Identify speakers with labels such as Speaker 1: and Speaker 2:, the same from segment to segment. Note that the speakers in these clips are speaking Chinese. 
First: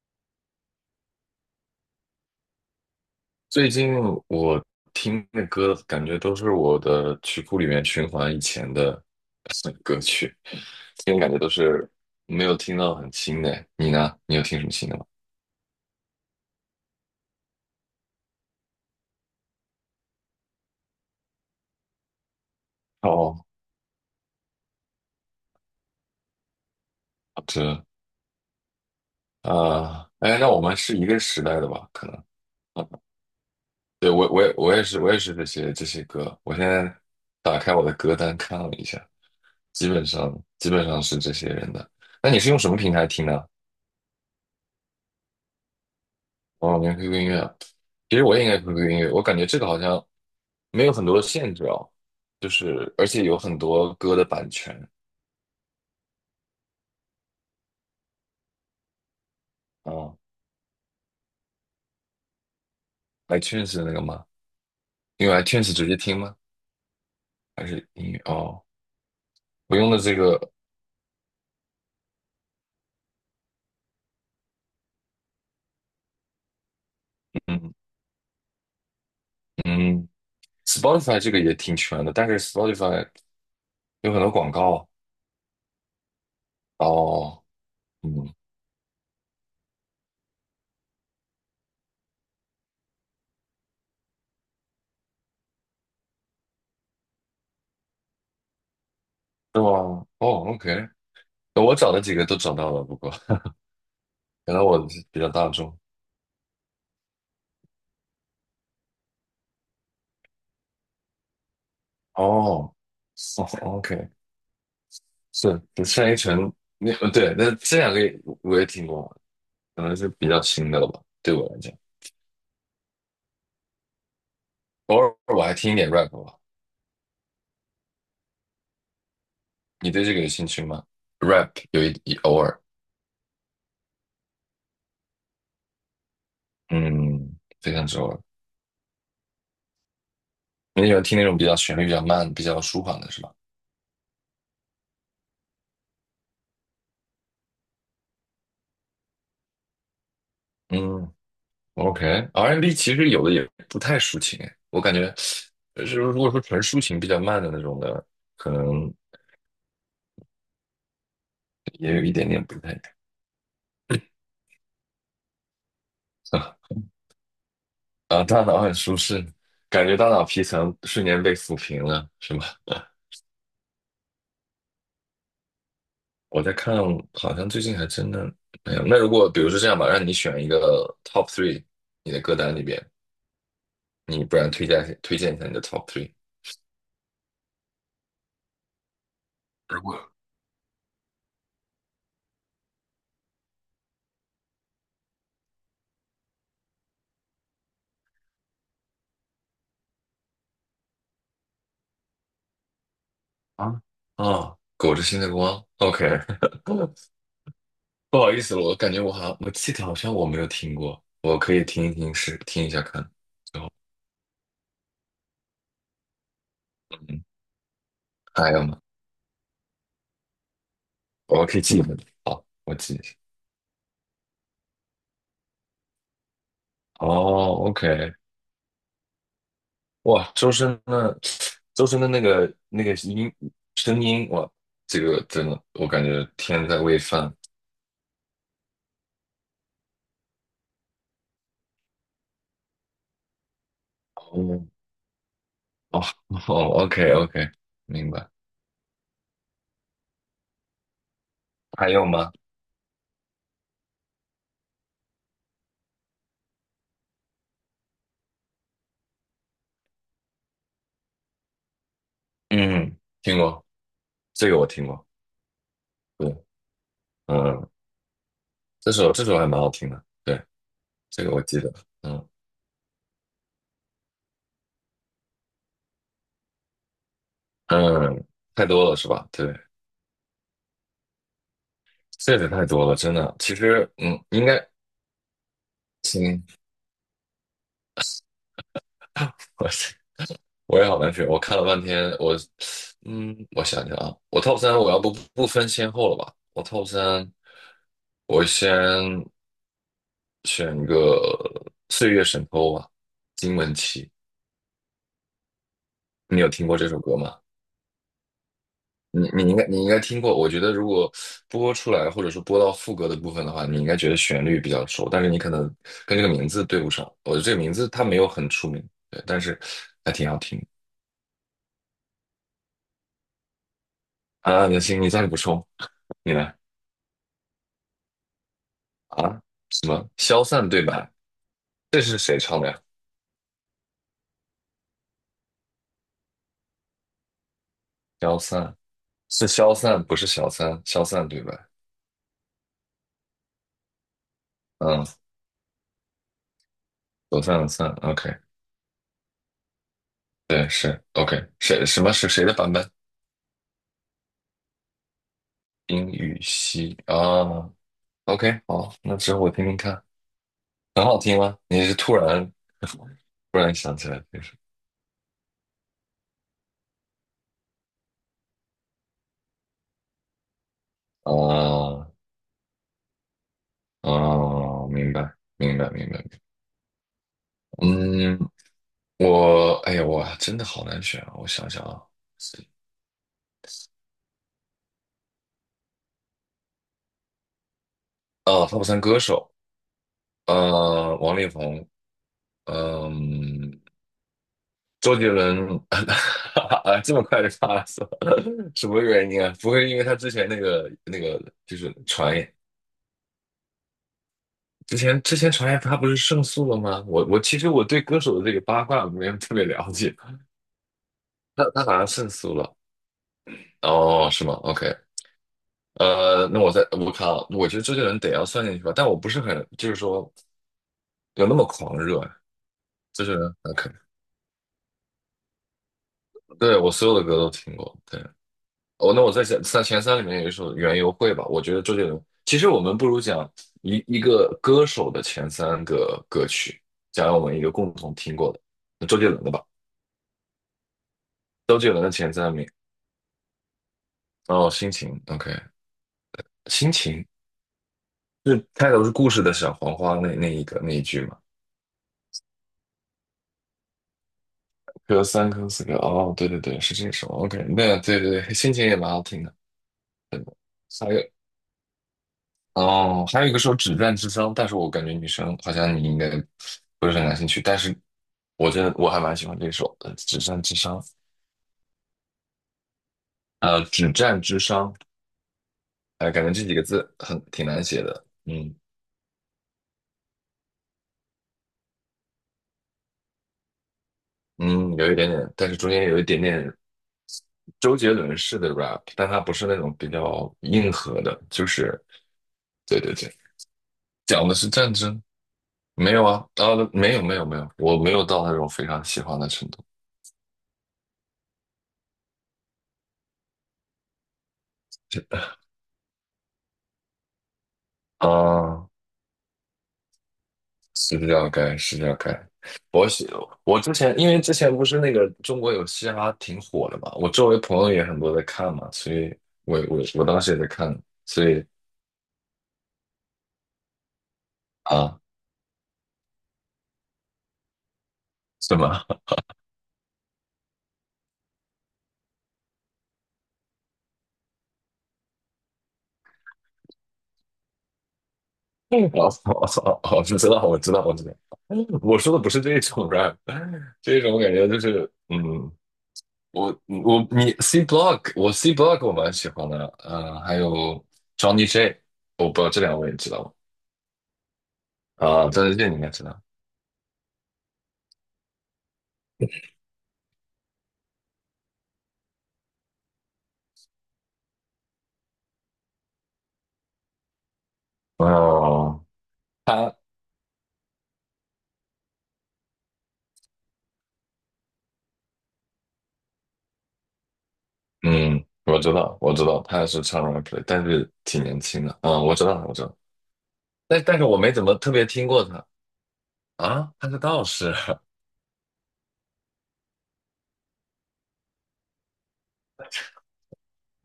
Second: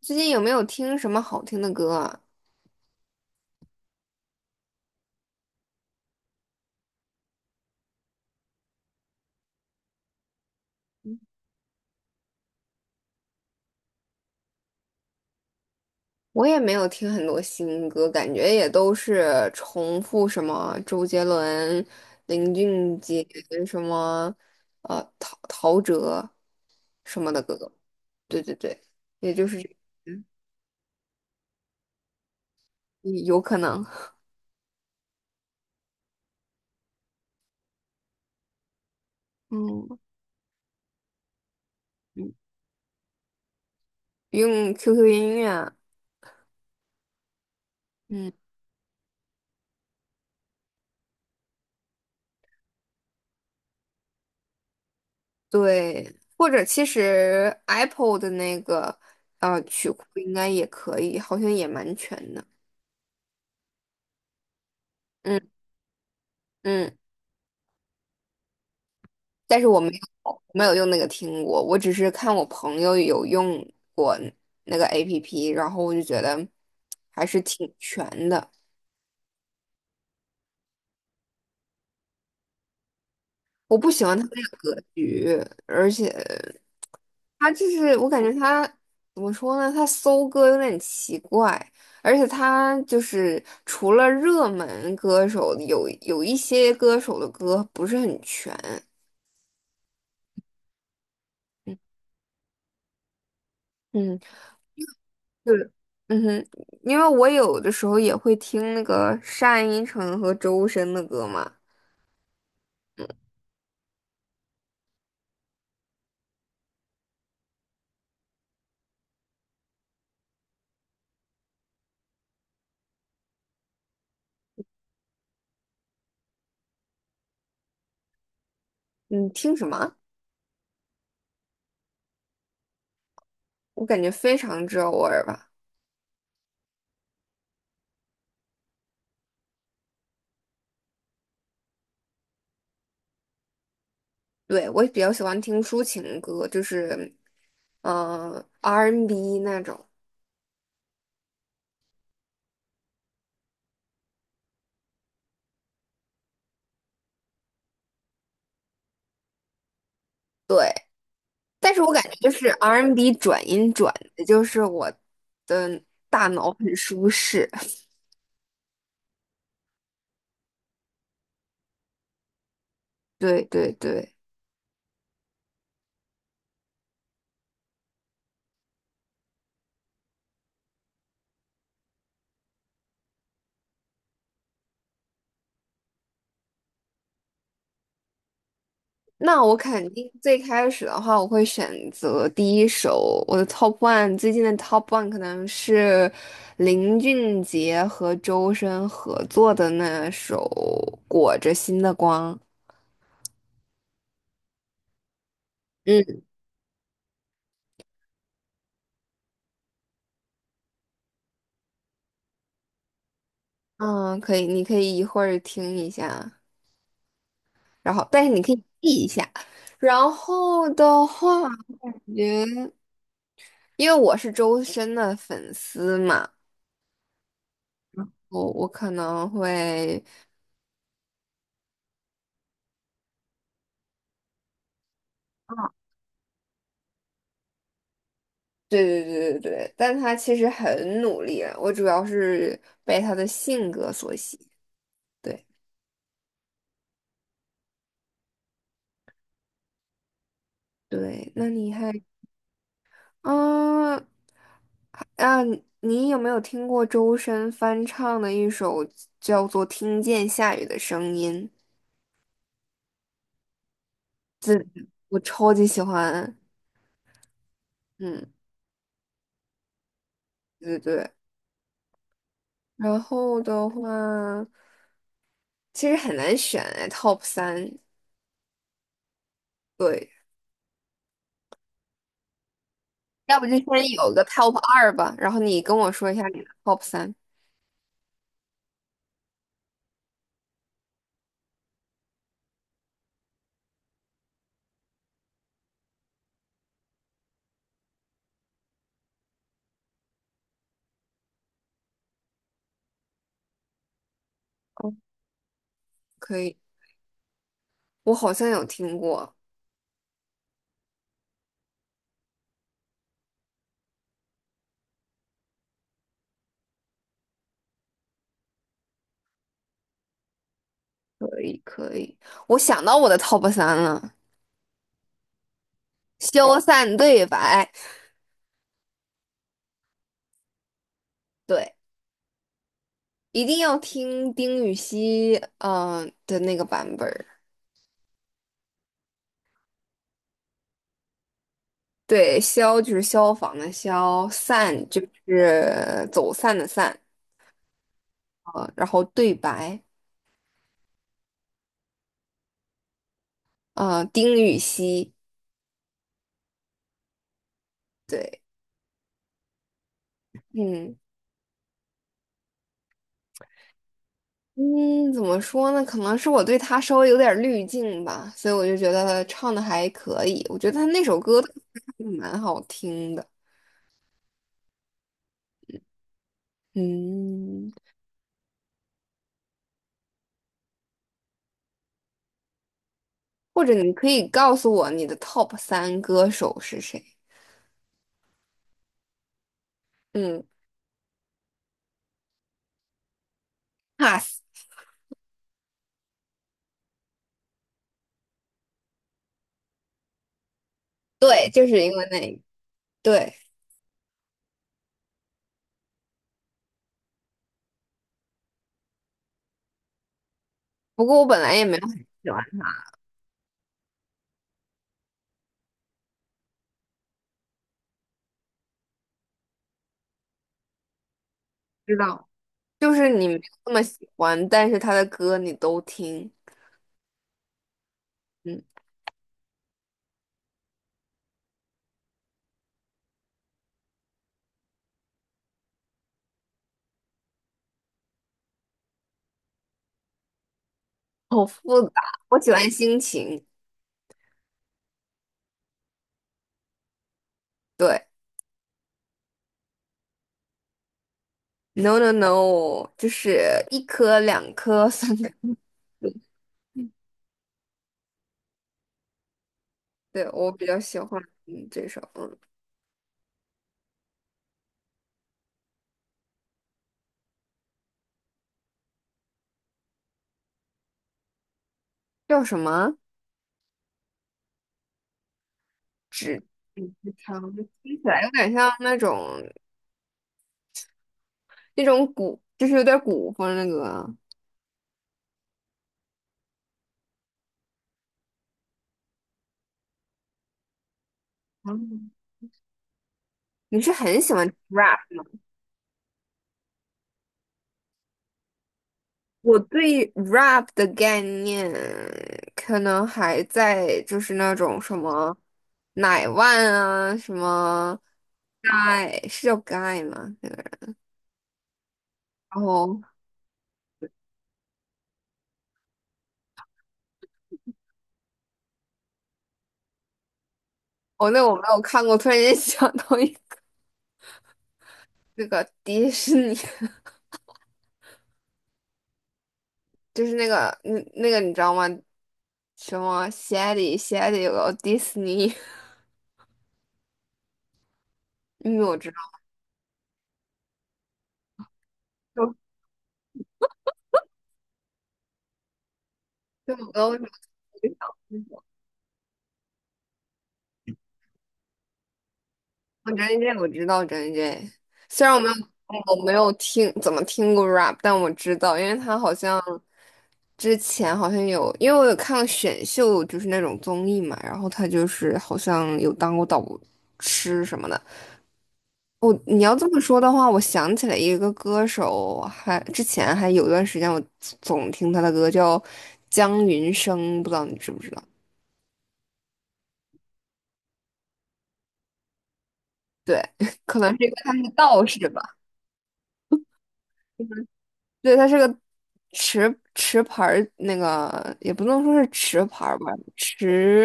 Speaker 1: 最近有没有听什么好听的歌啊？
Speaker 2: 最近我听的歌，感觉都是我的曲库里面循环以前的 歌曲，听感觉都是没有听到很新的。你呢？你有听什么新的吗？
Speaker 1: 我也没有听很多新歌，感觉也都是重复什么周杰伦、林俊杰
Speaker 2: 哦，
Speaker 1: 什么，陶陶喆什么的
Speaker 2: 好
Speaker 1: 歌。
Speaker 2: 的，
Speaker 1: 对对对，也就是这
Speaker 2: 啊，
Speaker 1: 嗯，
Speaker 2: 哎，那我们是一个时代的吧？可能，
Speaker 1: 有可能，
Speaker 2: 对，我也是这些歌。我现在打开我的歌单看了一下，基
Speaker 1: 嗯，
Speaker 2: 本上基本上是这些人的。那
Speaker 1: 嗯
Speaker 2: 你是用什么平台听呢？
Speaker 1: 用 QQ 音乐，
Speaker 2: 哦，连 QQ 音乐啊，其实
Speaker 1: 嗯，
Speaker 2: 我也应该 QQ 音乐，我感觉这个好像没有很多的限制哦，就是而且有很多歌的版权
Speaker 1: 对，或者其实 Apple 的那个曲库
Speaker 2: 啊，
Speaker 1: 应该也可以，好像也蛮全的，
Speaker 2: iTunes 的那个吗？因为
Speaker 1: 嗯
Speaker 2: iTunes 直接听吗？
Speaker 1: 嗯。
Speaker 2: 还是音乐？哦，
Speaker 1: 但是
Speaker 2: 我
Speaker 1: 我
Speaker 2: 用的这个，
Speaker 1: 没有用那个听过，我只是看我朋友有用过那个 APP，然后我就觉得还是挺
Speaker 2: 嗯
Speaker 1: 全的。
Speaker 2: 嗯，Spotify 这个也挺全的，但是 Spotify
Speaker 1: 我不喜
Speaker 2: 有
Speaker 1: 欢
Speaker 2: 很
Speaker 1: 他
Speaker 2: 多
Speaker 1: 那
Speaker 2: 广
Speaker 1: 个格
Speaker 2: 告
Speaker 1: 局，而且
Speaker 2: 啊哦，
Speaker 1: 他就是我感觉
Speaker 2: 嗯，
Speaker 1: 他怎么说呢？他搜歌有点奇怪，而且他就是除了热门歌手，有一些歌手的歌不是很全。
Speaker 2: 是吗？哦，OK，我找的几个都找到了，不过
Speaker 1: 嗯。
Speaker 2: 可能我比较大
Speaker 1: 对，
Speaker 2: 众
Speaker 1: 嗯哼，因为我有的时候也会听那个单依纯和周深的歌嘛。
Speaker 2: 哦。哦，OK，是单依纯城，那对，那这两个也我也听过，可能是比较新的了吧，对我来讲，偶尔我还听一点 rap 吧。
Speaker 1: 你听什
Speaker 2: 你
Speaker 1: 么？
Speaker 2: 对这个有兴趣吗？rap 有一偶尔，
Speaker 1: 我感觉非常之偶尔吧。
Speaker 2: 嗯，非常之偶尔。你喜欢听那种比较旋律比较慢、比较舒缓的是吧？
Speaker 1: 对，我也比较喜欢听抒情歌，就是R&B 那种。
Speaker 2: 嗯，OK，R&B n 其实有的也不太抒情诶，我感觉，就是如果说纯抒情比较慢的那种的，可能
Speaker 1: 对，但是我
Speaker 2: 也
Speaker 1: 感
Speaker 2: 有
Speaker 1: 觉
Speaker 2: 一点
Speaker 1: 就
Speaker 2: 点
Speaker 1: 是
Speaker 2: 不太一
Speaker 1: R&B 转音转的，就是我的大脑
Speaker 2: 样
Speaker 1: 很舒适。
Speaker 2: 啊，大脑很舒适，感觉大脑皮层瞬间被抚平了，是吗？
Speaker 1: 对对对。
Speaker 2: 我在看，好像最近还真的没有。那如果比如说这样吧，让你选一个 top three，你的歌单里边，你不然推荐推荐一下你的 top three。
Speaker 1: 那我
Speaker 2: 如
Speaker 1: 肯定
Speaker 2: 果
Speaker 1: 最开始的话，我会选择第一首我的 top one，最近的 top one 可能是林俊杰和周深合作的那首《裹着心的光》。
Speaker 2: 啊啊，裹着新的光，OK，
Speaker 1: 嗯
Speaker 2: 不好意思了，我感觉我好像我记得好像我没有听过，我可以听一听试听一下看。
Speaker 1: 嗯，可以，你可以一会儿听一下，
Speaker 2: 嗯，
Speaker 1: 然后但是你可
Speaker 2: 还
Speaker 1: 以
Speaker 2: 有吗？
Speaker 1: 记一下。然后的话，
Speaker 2: 我可以记一下。
Speaker 1: 我觉
Speaker 2: 好，
Speaker 1: 得
Speaker 2: 我记一下。
Speaker 1: 因为我是周深的粉丝嘛，
Speaker 2: 哦，OK，
Speaker 1: 我可能会。
Speaker 2: 哇，周深的那个声音，哇，这个真的，我感觉天在喂饭。
Speaker 1: 对对对对对，但他其实很努力啊，我主要是被他的性格所吸引。
Speaker 2: 哦
Speaker 1: 对
Speaker 2: 哦哦，OK OK，明白。
Speaker 1: 对，那你
Speaker 2: 还
Speaker 1: 还
Speaker 2: 有吗？
Speaker 1: 啊啊，你有没有听过周深翻唱的一首叫做《听见下雨的声音》？
Speaker 2: 嗯，听过这个我听过，
Speaker 1: 我超级喜欢。
Speaker 2: 对，嗯，
Speaker 1: 嗯，
Speaker 2: 这首还蛮好听的，对，
Speaker 1: 对对对。
Speaker 2: 这个我记得，嗯
Speaker 1: 然后的话，其实很难选哎，Top 三。
Speaker 2: 嗯，太多了是吧？对，
Speaker 1: 对，
Speaker 2: 这个太多了，真的。
Speaker 1: 要不就
Speaker 2: 其实，
Speaker 1: 先有
Speaker 2: 嗯，
Speaker 1: 个
Speaker 2: 应该，
Speaker 1: Top 二吧，然后你跟我说一下你
Speaker 2: 行，
Speaker 1: 的 Top 三，
Speaker 2: 我。我也好难选。我看了半天，我我想想啊，我 top 三我要不分先后了吧？我 top 三，我先选一个《岁月神偷》吧，金玟岐。你
Speaker 1: 可
Speaker 2: 有
Speaker 1: 以。
Speaker 2: 听过这首歌吗？
Speaker 1: 我好像有听
Speaker 2: 你
Speaker 1: 过，
Speaker 2: 你应该你应该听过。我觉得如果播出来或者说播到副歌的部分的话，你应该觉得旋律比较熟，但是你可能跟这个名字对不上。我觉得这个名字它没有很出名，对，但是还挺好听的
Speaker 1: 可以可以，我想到我的 top 三了，
Speaker 2: 啊。那行，你再补充，你来。
Speaker 1: 《消散对白》，
Speaker 2: 啊，什么消散对白？
Speaker 1: 对，
Speaker 2: 这是谁唱的呀？
Speaker 1: 一定要听丁禹兮，的那个版本儿，
Speaker 2: 消散是消散，不是小三。消散对白，
Speaker 1: 对，消就是消防的消，散就
Speaker 2: 嗯，
Speaker 1: 是走散的散，
Speaker 2: 走散的散，OK，
Speaker 1: 啊，然后对白，
Speaker 2: 对，是 OK，谁什么是谁的版本？
Speaker 1: 啊，丁禹兮，
Speaker 2: 冰与熙啊
Speaker 1: 对，
Speaker 2: ，OK，好，那之后我听听看，
Speaker 1: 嗯。
Speaker 2: 很好听吗？你是突然 突然想起来这首
Speaker 1: 嗯，怎么说呢？可能是我对他稍微有点儿滤镜吧，所以我就觉得他唱的还可以。我觉得他那首歌 还
Speaker 2: 啊
Speaker 1: 蛮好听的。
Speaker 2: 啊，明白明白明白明白，
Speaker 1: 嗯，
Speaker 2: 嗯，我哎呀，我真的好难选啊，我想想啊，
Speaker 1: 或者你可以告诉我你的 top 三歌手是谁？
Speaker 2: 啊，他不算歌手。
Speaker 1: 嗯
Speaker 2: 王力宏，嗯、
Speaker 1: ，pass，
Speaker 2: 周杰伦，啊，这么快就杀了是吧？什么原因啊？不会因为他之前那个
Speaker 1: 对，就
Speaker 2: 就
Speaker 1: 是因
Speaker 2: 是
Speaker 1: 为那
Speaker 2: 传
Speaker 1: 个
Speaker 2: 言，
Speaker 1: 对。
Speaker 2: 之前传言他不是胜诉了吗？我其实我对歌手的这个八卦没有特别了解，
Speaker 1: 不过我本来也
Speaker 2: 他
Speaker 1: 没
Speaker 2: 他
Speaker 1: 有
Speaker 2: 好
Speaker 1: 很
Speaker 2: 像胜
Speaker 1: 喜欢
Speaker 2: 诉了，
Speaker 1: 他，
Speaker 2: 哦，是吗？OK，那我看啊，我觉得周杰伦得要算进去吧，但我不是很就是说有那么
Speaker 1: 知
Speaker 2: 狂热
Speaker 1: 道，
Speaker 2: 啊，
Speaker 1: 就是
Speaker 2: 周
Speaker 1: 你
Speaker 2: 杰
Speaker 1: 没有
Speaker 2: 伦
Speaker 1: 那么
Speaker 2: OK，
Speaker 1: 喜欢，但是他的歌你都听，
Speaker 2: 对我所有的歌都听过，对。
Speaker 1: 嗯，
Speaker 2: 哦，那我在前三里面有一首《园游会》吧，我觉得周杰伦。其实我们不如讲一个歌手的前三个歌曲，讲我们一个共同听过的，那周杰伦的吧。
Speaker 1: 好
Speaker 2: 周
Speaker 1: 复
Speaker 2: 杰
Speaker 1: 杂。
Speaker 2: 伦的前
Speaker 1: 我喜
Speaker 2: 三名，
Speaker 1: 欢心情，
Speaker 2: 哦，心情，OK，心情
Speaker 1: 对
Speaker 2: 是开头是故事的小黄花那一个那一句嘛，
Speaker 1: ，no no no，就是一颗、两颗、三
Speaker 2: 有
Speaker 1: 颗，
Speaker 2: 三颗四颗，哦，对对对，是这首，OK，那对对对，心情也蛮好听的。
Speaker 1: 对，我比较喜
Speaker 2: 还
Speaker 1: 欢
Speaker 2: 有
Speaker 1: 嗯这首，嗯，
Speaker 2: 哦，还有一个说止战之殇，但是我感觉女生好像你应该不是很感兴趣，但是我真的我还蛮喜欢这首的《止战之殇》。
Speaker 1: 叫什么？
Speaker 2: 止战之殇，哎，
Speaker 1: 纸
Speaker 2: 感觉这几个
Speaker 1: 嗯，
Speaker 2: 字
Speaker 1: 长，
Speaker 2: 很挺难
Speaker 1: 听起
Speaker 2: 写
Speaker 1: 来
Speaker 2: 的，
Speaker 1: 有点像
Speaker 2: 嗯
Speaker 1: 那种。那种古，就是有点古风那个啊。
Speaker 2: 嗯，有一点点，但是中间有一点点周杰伦式的 rap，但它不是那种比较硬核的，就是
Speaker 1: 哦
Speaker 2: 对对对，
Speaker 1: 你是很喜欢
Speaker 2: 讲的是战
Speaker 1: rap？
Speaker 2: 争，没有啊，啊，没有没有没有，我没有到那种非常喜欢的
Speaker 1: 我
Speaker 2: 程度，
Speaker 1: 对 rap 的概念可能还在就是那种什么奶万啊，什么
Speaker 2: 啊。
Speaker 1: guy 是叫 guy 吗？那个
Speaker 2: 是要改，是要改。
Speaker 1: 然后
Speaker 2: 我喜我之前因为之前不是那个中国有嘻哈挺火的嘛，我周围朋友也很多在看嘛，所以我当时也在看，
Speaker 1: 哦，那
Speaker 2: 所
Speaker 1: 我没
Speaker 2: 以
Speaker 1: 有看过，突然间想到一个
Speaker 2: 啊，
Speaker 1: 那个迪士尼，
Speaker 2: 是吗？
Speaker 1: 就是那个你知道吗？什么 Shady Shady 有个哦迪士尼，因为我
Speaker 2: 我
Speaker 1: 知道，
Speaker 2: 我我知道，我知道，我知道。我说的不
Speaker 1: 就
Speaker 2: 是这种 rap，这种感觉就是，嗯，
Speaker 1: 就我跟我。
Speaker 2: 你 C Block，我 C Block 我蛮喜欢的，嗯，还有 Johnny J，我不知道这两位
Speaker 1: 我
Speaker 2: 你知
Speaker 1: J
Speaker 2: 道吗？
Speaker 1: J 我知道张 J J，虽然
Speaker 2: 啊，张卫健你应该知
Speaker 1: 我没
Speaker 2: 道。
Speaker 1: 有听怎么听过 rap，但我知道，因为他好像之前好像有，因为我有看过选秀，就是那种综艺嘛，然后他就是好像有当过导师什么的。
Speaker 2: 哦，
Speaker 1: 我你要这
Speaker 2: 他。
Speaker 1: 么说的话，我想起来一个歌手，还之前还有一段时间我总听他的歌，叫江云生，不知道你知不知道？
Speaker 2: 嗯，我知道，我知道，他是唱 r a p l 但是挺年轻的。嗯，我知道，我知道，
Speaker 1: 对，可
Speaker 2: 但
Speaker 1: 能
Speaker 2: 但是
Speaker 1: 是因为
Speaker 2: 我没
Speaker 1: 他
Speaker 2: 怎
Speaker 1: 是
Speaker 2: 么特
Speaker 1: 道
Speaker 2: 别听
Speaker 1: 士
Speaker 2: 过
Speaker 1: 吧。
Speaker 2: 他啊。他是道士，
Speaker 1: 对，他是个持牌儿，那个也不能说是持牌儿吧，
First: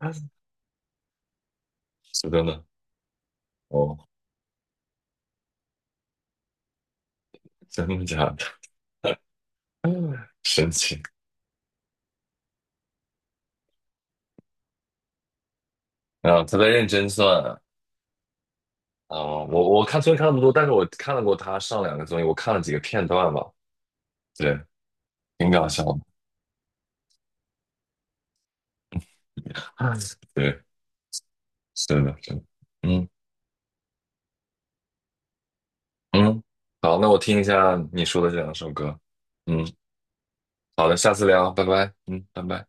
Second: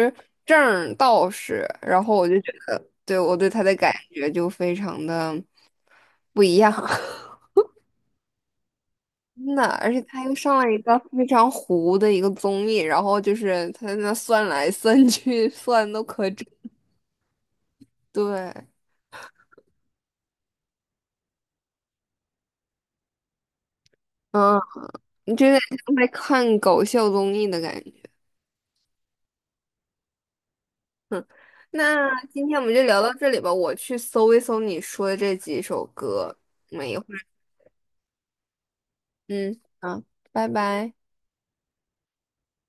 Speaker 2: 他是
Speaker 1: 证儿道士。然后我
Speaker 2: 是
Speaker 1: 就
Speaker 2: 真
Speaker 1: 觉
Speaker 2: 的
Speaker 1: 得，对我对他的感
Speaker 2: 哦，
Speaker 1: 觉就非常的不一样，
Speaker 2: 真的假的？
Speaker 1: 真的。而且他又 上了
Speaker 2: 神
Speaker 1: 一个
Speaker 2: 奇
Speaker 1: 非常糊的一个综艺，然后就是他在那算来算去，算都可
Speaker 2: 啊！
Speaker 1: 准。
Speaker 2: 他在认真算啊。
Speaker 1: 对，
Speaker 2: 我我看虽然看那么多，但是我看了过他上两个综艺，我看了几个片段吧。对，
Speaker 1: 嗯，你就
Speaker 2: 挺
Speaker 1: 有点
Speaker 2: 搞笑
Speaker 1: 像
Speaker 2: 的。
Speaker 1: 在看搞笑综艺的感觉。
Speaker 2: 对，是
Speaker 1: 那
Speaker 2: 的，是的。
Speaker 1: 今天我们就聊
Speaker 2: 嗯
Speaker 1: 到这里吧，我去搜一搜你说的这几首歌。
Speaker 2: 嗯，
Speaker 1: 没
Speaker 2: 好，
Speaker 1: 有。
Speaker 2: 那我听一下你说的这两首歌。
Speaker 1: 嗯，
Speaker 2: 嗯，
Speaker 1: 好，拜
Speaker 2: 好
Speaker 1: 拜。
Speaker 2: 的，下次聊，拜拜。嗯，拜拜。